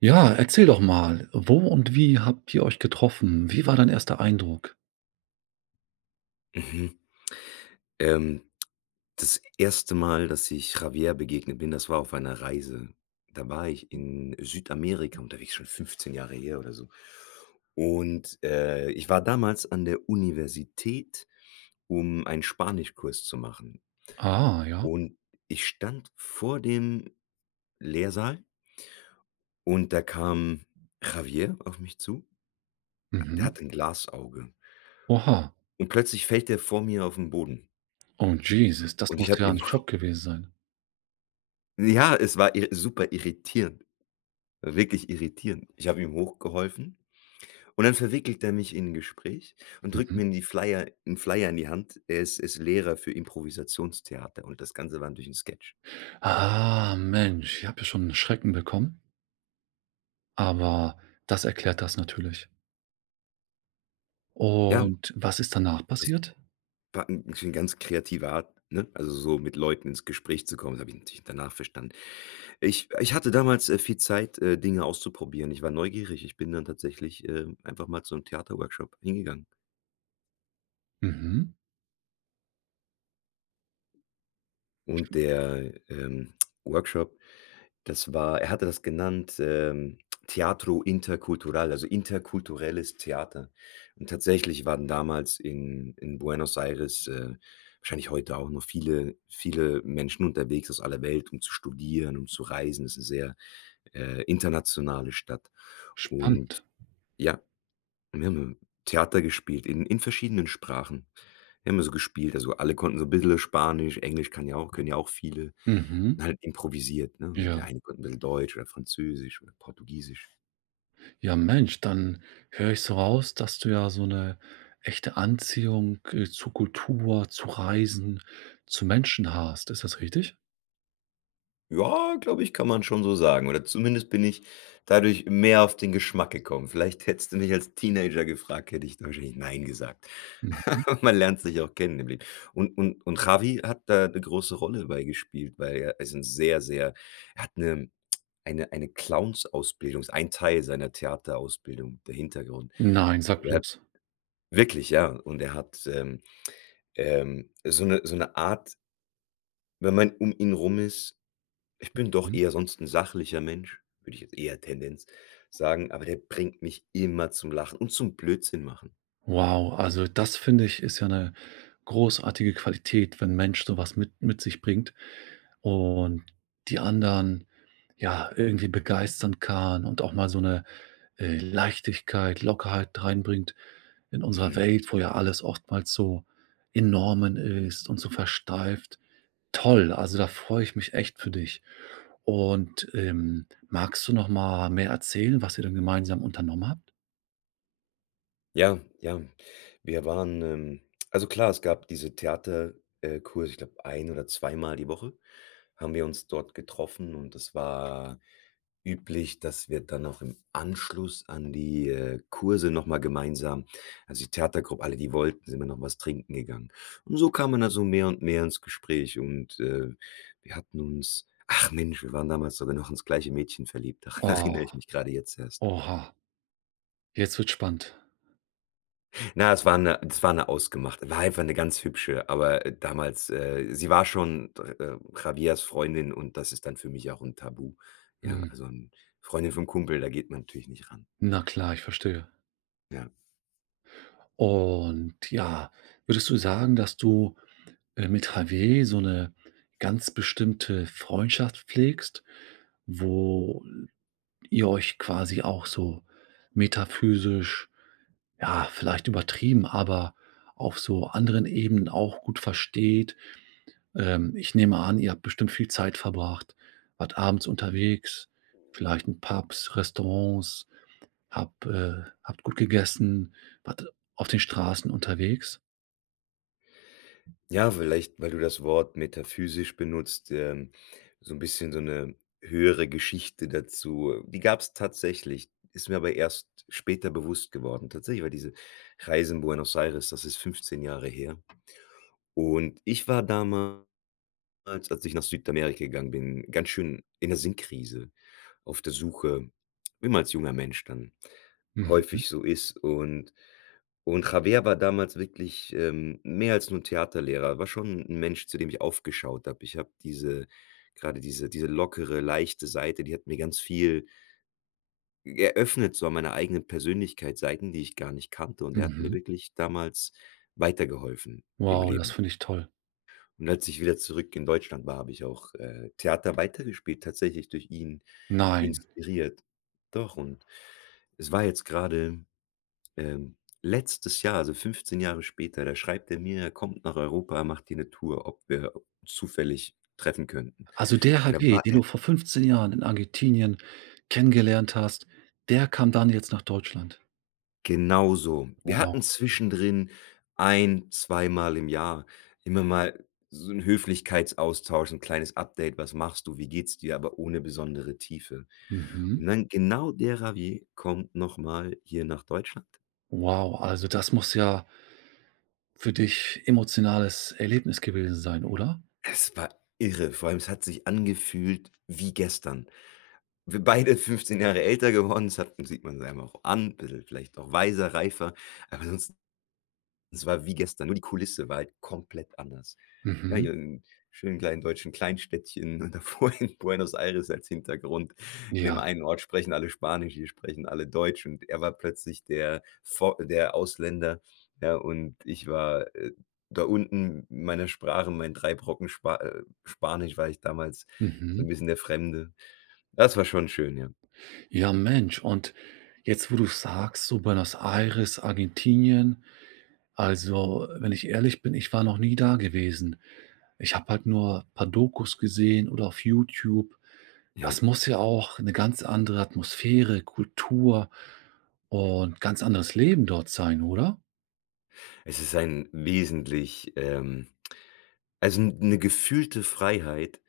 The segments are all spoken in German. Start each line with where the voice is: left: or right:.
right: Ja, erzähl doch mal, wo und wie habt ihr euch getroffen? Wie war dein erster Eindruck?
left: Mhm. Ähm, Das erste Mal, dass ich Javier begegnet bin, das war auf einer Reise. Da war ich in Südamerika unterwegs, schon 15 Jahre her oder so. Und, ich war damals an der Universität, um einen Spanischkurs zu machen.
right: Ah, ja.
left: Und ich stand vor dem Lehrsaal und da kam Javier auf mich zu. Der
right: Mhm.
left: hat ein Glasauge
right: Oha.
left: und plötzlich fällt er vor mir auf den Boden
right: Oh, Jesus, das
left: und ich
right: muss ja
left: habe
right: ein
left: ihm
right: Schock gewesen sein.
left: ja, es war ir super irritierend. Wirklich irritierend. Ich habe ihm hochgeholfen und dann verwickelt er mich in ein Gespräch und drückt
right: Mhm.
left: mir die Flyer einen Flyer in die Hand. Er ist Lehrer für Improvisationstheater und das Ganze war natürlich 'n Sketch.
right: Ah, Mensch, ich habe ja schon 'n Schrecken bekommen, aber das erklärt das natürlich.
left: Ja,
right: Und was ist danach
left: das
right: passiert?
left: war 'n bisschen ganz kreative Art, ne, also so mit Leuten ins Gespräch zu kommen. Das habe ich natürlich danach verstanden. Ich hatte damals, viel Zeit, Dinge auszuprobieren. Ich war neugierig. Ich bin dann tatsächlich, einfach mal zu einem Theaterworkshop hingegangen
right: Mhm.
left: und der, Workshop Das war er hatte das genannt, Teatro Intercultural, also interkulturelles Theater. Und tatsächlich waren damals in Buenos Aires, wahrscheinlich heute auch noch viele Menschen unterwegs aus aller Welt, um zu studieren, um zu reisen. Es ist eine sehr, internationale Stadt. Und
right: Spannend.
left: ja, wir haben so Theater gespielt in verschiedenen Sprachen. Wir haben so gespielt, also, alle konnten so 'n bissel Spanisch, Englisch kann ja auch können ja auch viele.
right: Mhm.
left: Und halt improvisiert, ne?
right: Ja.
left: Der eine konnte 'n bisschen Deutsch oder Französisch oder Portugiesisch.
right: Ja, Mensch, dann höre ich so raus, dass du ja so eine echte Anziehung, zu Kultur, zu Reisen, zu Menschen hast. Ist das richtig?
left: Ja, glaube ich, kann man schon so sagen. Oder zumindest bin ich dadurch mehr auf den Geschmack gekommen. Vielleicht hättest du mich als Teenager gefragt, hätte ich wahrscheinlich nein gesagt.
right: Mhm.
left: Man lernt sich auch kennen im Leben. Und Javi hat da eine große Rolle bei gespielt, weil er ist ein sehr, sehr er hat eine Clownsausbildung ist ein Teil seiner Theaterausbildung, der Hintergrund.
right: Nein, sag
left: Er hat
right: bloß.
left: wirklich, ja. Und er hat, so eine Art, wenn man um ihn rum ist ich bin doch
right: Mhm.
left: eher sonst 'n sachlicher Mensch, würde ich jetzt eher Tendenz sagen, aber der bringt mich immer zum Lachen und zum Blödsinn machen.
right: Wow, also das finde ich, ist ja eine großartige Qualität, wenn 'n Mensch sowas mit sich bringt und die anderen, ja, irgendwie begeistern kann und auch mal so eine Leichtigkeit, Lockerheit reinbringt in unserer Welt, wo ja alles oftmals so in Normen ist und so versteift. Toll, also da freue ich mich echt für dich. Und, magst du noch mal mehr erzählen, was ihr dann gemeinsam unternommen habt?
left: Ja, ja. Wir waren, also klar, es gab diese Theaterkurse. Kurse, ich glaube, ein oder zweimal die Woche haben wir uns dort getroffen und es war üblich, dass wir dann auch im Anschluss an die, Kurse noch mal gemeinsam also die Theatergruppe, alle, die wollten, sind wir noch was trinken gegangen. Und so kam man also mehr und mehr ins Gespräch und, wir hatten uns ach Mensch, wir waren damals sogar noch ins gleiche Mädchen verliebt. Daran
right: Oh,
left: erinnere ich mich gerade jetzt erst.
right: oha, jetzt wird spannend.
left: Na, es war eine ausgemachte war einfach eine ganz hübsche, aber, damals, sie war schon dr Javiers Freundin und das ist dann für mich auch ein Tabu. Ja,
right: Mhm.
left: also ein Freundin vom Kumpel, da geht man natürlich nicht ran.
right: Na klar, ich verstehe.
left: Ja.
right: Und ja, würdest du sagen, dass du, mit Javier so eine ganz bestimmte Freundschaft pflegst, wo ihr euch quasi auch so metaphysisch ja, vielleicht übertrieben, aber auf so anderen Ebenen auch gut versteht. Ich nehme an, ihr habt bestimmt viel Zeit verbracht, wart abends unterwegs, vielleicht in Pubs, Restaurants, habt gut gegessen, wart auf den Straßen unterwegs?
left: Ja, vielleicht, weil du das Wort metaphysisch benutzt, so ein bisschen so eine höhere Geschichte dazu. Die gab's tatsächlich, ist mir aber erst später bewusst geworden. Tatsächlich war diese Reise in Buenos Aires, das ist 15 Jahre her und ich war damals damals, als ich nach Südamerika gegangen bin, ganz schön in 'ner Sinnkrise auf der Suche, wie man als junger Mensch dann
right: Mhm,
left: häufig so ist. Und Javier war damals wirklich, mehr als nur 'n Theaterlehrer, war schon ein Mensch, zu dem ich aufgeschaut habe. Ich habe diese gerade diese diese lockere, leichte Seite, die hat mir ganz viel eröffnet, so an meiner eigenen Persönlichkeit, Seiten, die ich gar nicht kannte. Und er hat mir
right: mhm.
left: wirklich damals weitergeholfen im
right: Wow, das
left: Leben.
right: finde ich toll.
left: Und als ich wieder zurück in Deutschland war, habe ich auch, Theater weitergespielt, tatsächlich durch ihn
right: Nein.
left: inspiriert. Doch, und es war jetzt gerade ähm, letztes Jahr, also 15 Jahre später, da schreibt er mir, er kommt nach Europa, macht hier eine Tour, ob wir zufällig treffen könnten.
right: Also der
left: Und da
right: Javier,
left: war
right: den du vor 15 Jahren in Argentinien kennengelernt hast, der kam dann jetzt nach Deutschland?
left: Genau so. Wir hatten
right: Wow.
left: zwischendrin ein zweimal im Jahr immer mal so 'n Höflichkeitsaustausch, 'n kleines Update: „Was machst du? Wie geht's dir?“, aber ohne besondere Tiefe.
right: Mhm.
left: Und dann genau der Ravier kommt noch mal hier nach Deutschland.
right: Wow, also das muss ja für dich emotionales Erlebnis gewesen sein, oder?
left: Es war irre, vor allem es hat sich angefühlt wie gestern. Wir beide 15 Jahre älter geworden, das hat sieht man es einem auch an, bisschen vielleicht auch weiser, reifer, aber sonst es war wie gestern, nur die Kulisse war halt komplett anders. Ja, hier
right: Mhm.
left: im schönen kleinen deutschen Kleinstädtchen und davor in Buenos Aires als Hintergrund. In
right: Ja.
left: dem einen Ort sprechen alle Spanisch, hier sprechen alle Deutsch und er war plötzlich der Vo der Ausländer, ja, und ich war, da unten in meiner Sprache, mein 3 Brocken Spanisch war ich damals so
right: Mhm.
left: ein bisschen der Fremde. Das war schon schön, ja.
right: Ja, Mensch, und jetzt, wo du sagst, so Buenos Aires, Argentinien, also, wenn ich ehrlich bin, ich war noch nie da gewesen. Ich habe halt nur ein paar Dokus gesehen oder auf YouTube.
left: Ja.
right: Das muss ja auch eine ganz andere Atmosphäre, Kultur und ganz anderes Leben dort sein, oder?
left: Es ist ein wesentlich, also eine gefühlte Freiheit,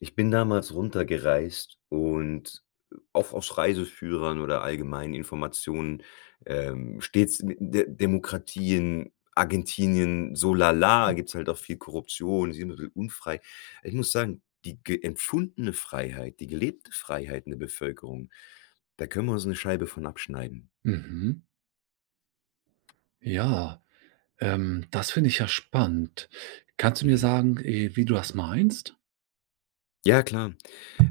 left: ich bin damals runtergereist und auch aus Reiseführern oder allgemeinen Informationen, stets mit De Demokratien, Argentinien, so la la, gibt's halt auch viel Korruption, ist immer so unfrei. Ich muss sagen, die ge empfundene Freiheit, die gelebte Freiheit in der Bevölkerung, da können wir uns 'ne Scheibe von abschneiden.
right: Mhm. Ja. Das finde ich ja spannend. Kannst du mir
left: Mhm.
right: sagen, wie du das meinst?
left: Ja, klar.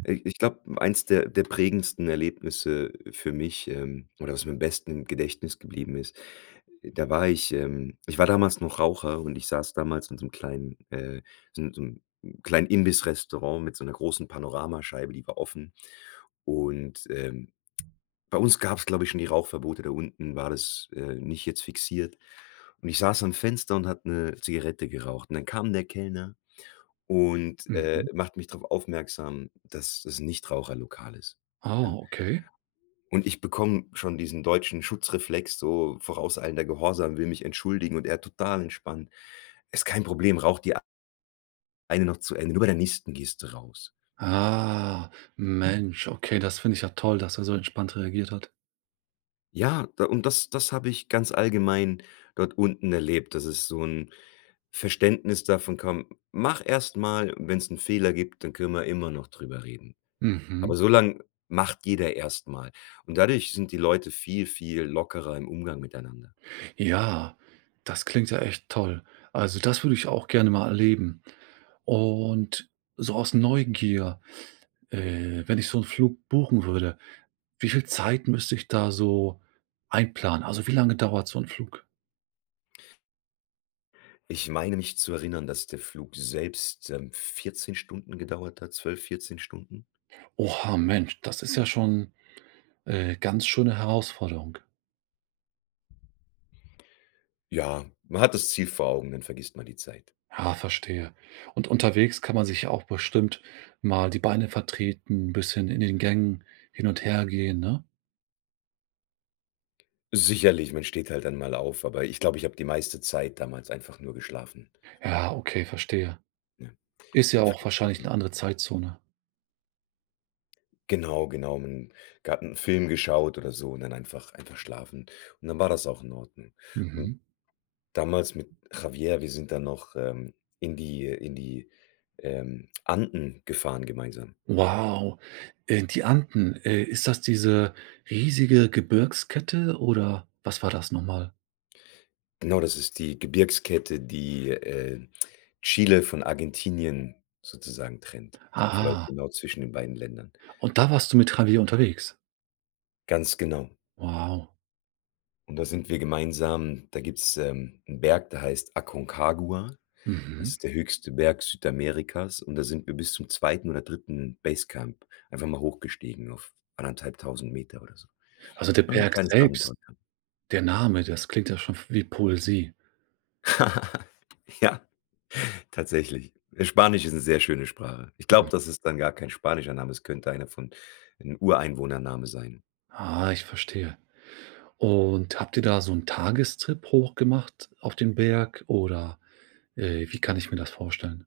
left: Ich glaube, eins der prägendsten Erlebnisse für mich, oder was mir am besten im Gedächtnis geblieben ist: Da war ich ich war damals noch Raucher und ich saß damals in so einem kleinen, so 'n kleinen Imbissrestaurant mit so einer großen Panoramascheibe, die war offen. Und, bei uns gab es glaube ich, schon die Rauchverbote. Da unten war das, nicht jetzt fixiert. Und ich saß am Fenster und habe 'ne Zigarette geraucht. Und dann kam der Kellner und,
right: Mhm.
left: macht mich darauf aufmerksam, dass das 'n Nichtraucherlokal ist,
right: Ah,
left: ja?
right: okay.
left: Und ich bekomme schon diesen deutschen Schutzreflex, so vorauseilender Gehorsam, will mich entschuldigen und er total entspannt: „Ist kein Problem, rauch die eine noch zu Ende, nur bei der nächsten gehst du raus.“
right: Ah, Mensch, okay, das finde ich ja toll, dass er so entspannt reagiert hat.
left: Ja, da und das das habe ich ganz allgemein dort unten erlebt, dass es so ein Verständnis davon kam: „Mach erst mal, wenn es einen Fehler gibt, dann können wir immer noch drüber reden.
right: Mhm.
left: Aber so lang macht jeder erst mal.“ Und dadurch sind die Leute viel, viel lockerer im Umgang miteinander.
right: Ja, das klingt ja echt toll. Also das würde ich auch gerne mal erleben. Und so aus Neugier, wenn ich so einen Flug buchen würde, wie viel Zeit müsste ich da so einplanen? Also, wie lange dauert so ein Flug?
left: Ich meine mich zu erinnern, dass der Flug selbst, 14 Stunden gedauert hat, 12, 14 Stunden?
right: Oha, Mensch, das ist ja schon ganz schöne Herausforderung.
left: Ja, man hat das Ziel vor Augen, dann vergisst man die Zeit.
right: Ja, verstehe. Und unterwegs kann man sich ja auch bestimmt mal die Beine vertreten, 'n bisschen in den Gängen hin und her gehen, ne?
left: Sicherlich, man steht halt dann mal auf, aber ich glaube, ich habe die meiste Zeit damals einfach nur geschlafen,
right: Ja, okay, verstehe.
left: ne,
right: Ist ja
left: im
right: auch
left: Flugzeug.
right: wahrscheinlich eine andere Zeitzone.
left: Genau, genau, man hat einen Film geschaut oder so und dann einfach schlafen und dann war das auch in Ordnung. Und
right: Mhm.
left: damals mit Javier, wir sind dann noch, in die, Anden gefahren gemeinsam.
right: Wow. Die Anden, ist das diese riesige Gebirgskette oder was war das nochmal? Mal?
left: Genau, das ist die Gebirgskette, die, Chile von Argentinien sozusagen trennt. Die verläuft
right: Aha,
left: genau zwischen den beiden Ländern.
right: und da warst du mit Javier unterwegs?
left: Ganz genau.
right: Wow.
left: Und da sind wir gemeinsam da gibt's, 'n Berg, der heißt Aconcagua. Das
right: Mhm.
left: ist der höchste Berg Südamerikas und da sind wir bis zum zweiten oder dritten Basecamp einfach mal hochgestiegen auf 1.500 Meter oder so.
right: Also, der
left: War 'n
right: Berg
left: kleines
right: selbst,
left: Abenteuer.
right: der Name, das klingt ja schon wie Poesie.
left: Ja. Tatsächlich. Spanisch ist 'ne sehr schöne Sprache. Ich glaube, das ist dann gar kein spanischer Name, es könnte einer von 'n Ureinwohnername sein.
right: Ah, ich verstehe. Und habt ihr da so einen Tagestrip hochgemacht auf den Berg oder, wie kann ich mir das vorstellen?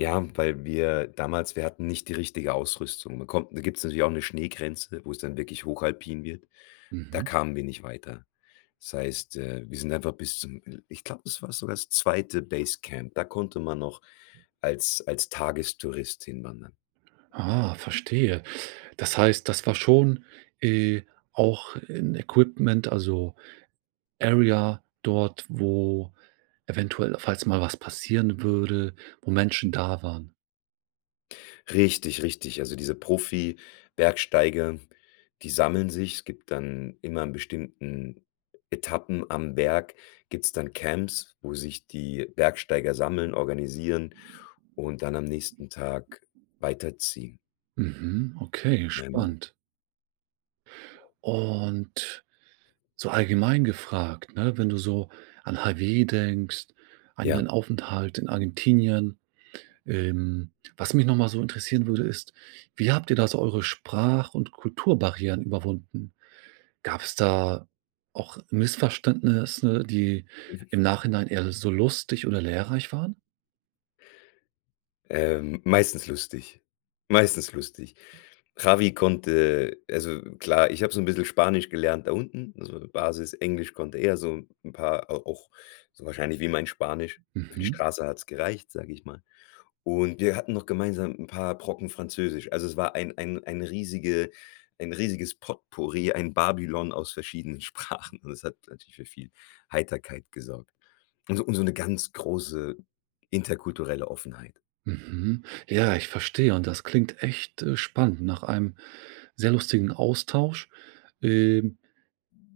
left: Ja, weil wir damals wir hatten nicht die richtige Ausrüstung. Man kommt da gibt's natürlich auch 'ne Schneegrenze, wo's dann wirklich hochalpin wird. Da
right: Mhm.
left: kamen wir nicht weiter. Das heißt, wir sind einfach bis zum ich glaube, das war sogar das zweite Basecamp. Da konnte man noch als Tagestourist hinwandern.
right: Ah, verstehe. Das heißt, das war schon, äh, auch 'n Equipment, also Area dort, wo eventuell, falls mal was passieren würde, wo Menschen da waren.
left: Richtig, richtig. Also, diese Profi-Bergsteiger, die sammeln sich. Es gibt dann immer an bestimmten Etappen am Berg gibt's dann Camps, wo sich die Bergsteiger sammeln, organisieren und dann am nächsten Tag weiterziehen.
right: Mhm, okay, spannend. Und so allgemein gefragt, ne, wenn du so an Hawaii denkst, an
left: Ja.
right: deinen
left: Mhm.
right: Aufenthalt in Argentinien. Ähm, Was mich nochmal so interessieren würde, ist, wie habt ihr da so eure Sprach und Kulturbarrieren überwunden? Gab es da auch Missverständnisse, die im Nachhinein eher so lustig oder lehrreich waren?
left: Meistens lustig. Meistens lustig. Javi konnte also klar, ich habe so ein bisschen Spanisch gelernt da unten, also Basis. Englisch konnte er so ein paar au auch so wahrscheinlich wie mein Spanisch. Für die
right: Mhm,
left: Straße hat's gereicht, sage ich mal. Und wir hatten noch gemeinsam ein paar Brocken Französisch. Also, es war ein riesiges Potpourri, ein Babylon aus verschiedenen Sprachen und es hat natürlich für viel Heiterkeit gesorgt und so 'ne ganz große interkulturelle Offenheit.
right: mhm. Ja, ich verstehe und das klingt echt, spannend nach einem sehr lustigen Austausch. Ähm,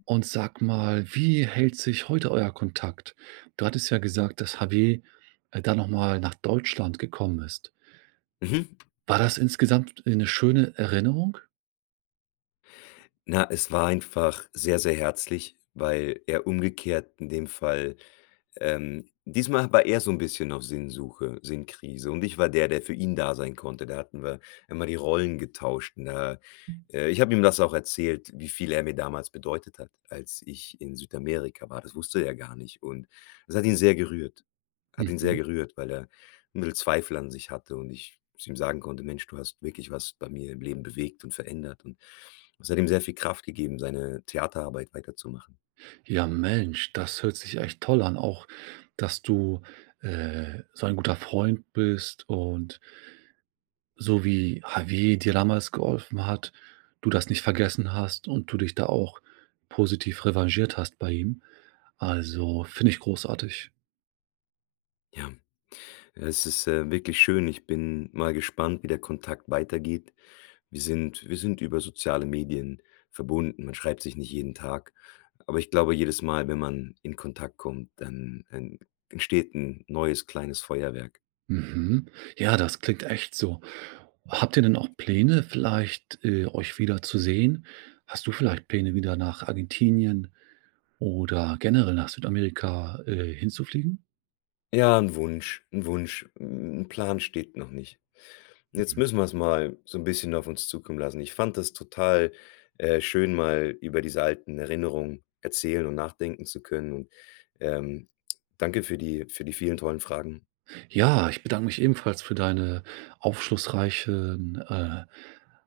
right: Und sag mal, wie hält sich heute euer Kontakt? Du hattest ja gesagt, dass Javier, da nochmal nach Deutschland gekommen ist.
left: Mhm.
right: War das insgesamt eine schöne Erinnerung?
left: Na, es war einfach sehr, sehr herzlich, weil er umgekehrt in dem Fall diesmal war er so ein bisschen auf Sinnsuche, Sinnkrise und ich war der, der für ihn da sein konnte. Da hatten wir immer die Rollen getauscht und da ich habe ihm das auch erzählt, wie viel er mir damals bedeutet hat, als ich in Südamerika war. Das wusste er gar nicht und das hat ihn sehr gerührt. Hat ihn sehr
right: Mhm.
left: gerührt, weil er 'n bisschen Zweifel an sich hatte und ich zu ihm sagen konnte: „Mensch, du hast wirklich was bei mir im Leben bewegt und verändert“, und das hat ihm sehr viel Kraft gegeben, seine Theaterarbeit weiterzumachen.
right: Ja, Mensch, das hört sich echt toll an, auch dass du, so ein guter Freund bist und so wie Javier dir damals geholfen hat, du das nicht vergessen hast und du dich da auch positiv revanchiert hast bei ihm. Also, finde ich großartig.
left: Ja. Ja, es ist, wirklich schön. Ich bin mal gespannt, wie der Kontakt weitergeht. Wir sind über soziale Medien verbunden. Man schreibt sich nicht jeden Tag, aber ich glaube, jedes Mal, wenn man in Kontakt kommt, dann, entsteht ein neues kleines Feuerwerk.
right: Mhm. Ja, das klingt echt so. Habt ihr denn auch Pläne, vielleicht, euch wieder zu sehen? Hast du vielleicht Pläne, wieder nach Argentinien oder generell nach Südamerika, hinzufliegen?
left: Ja, ein Wunsch. Ein Plan steht noch nicht. Jetzt
right: Mhm.
left: müssen wir es mal so ein bisschen auf uns zukommen lassen. Ich fand das total, schön, mal über diese alten Erinnerungen erzählen und nachdenken zu können und, ähm, danke für die vielen tollen Fragen.
right: Ja, ich bedanke mich ebenfalls für deine aufschlussreichen,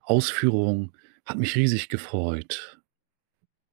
right: Ausführungen. Hat mich riesig gefreut.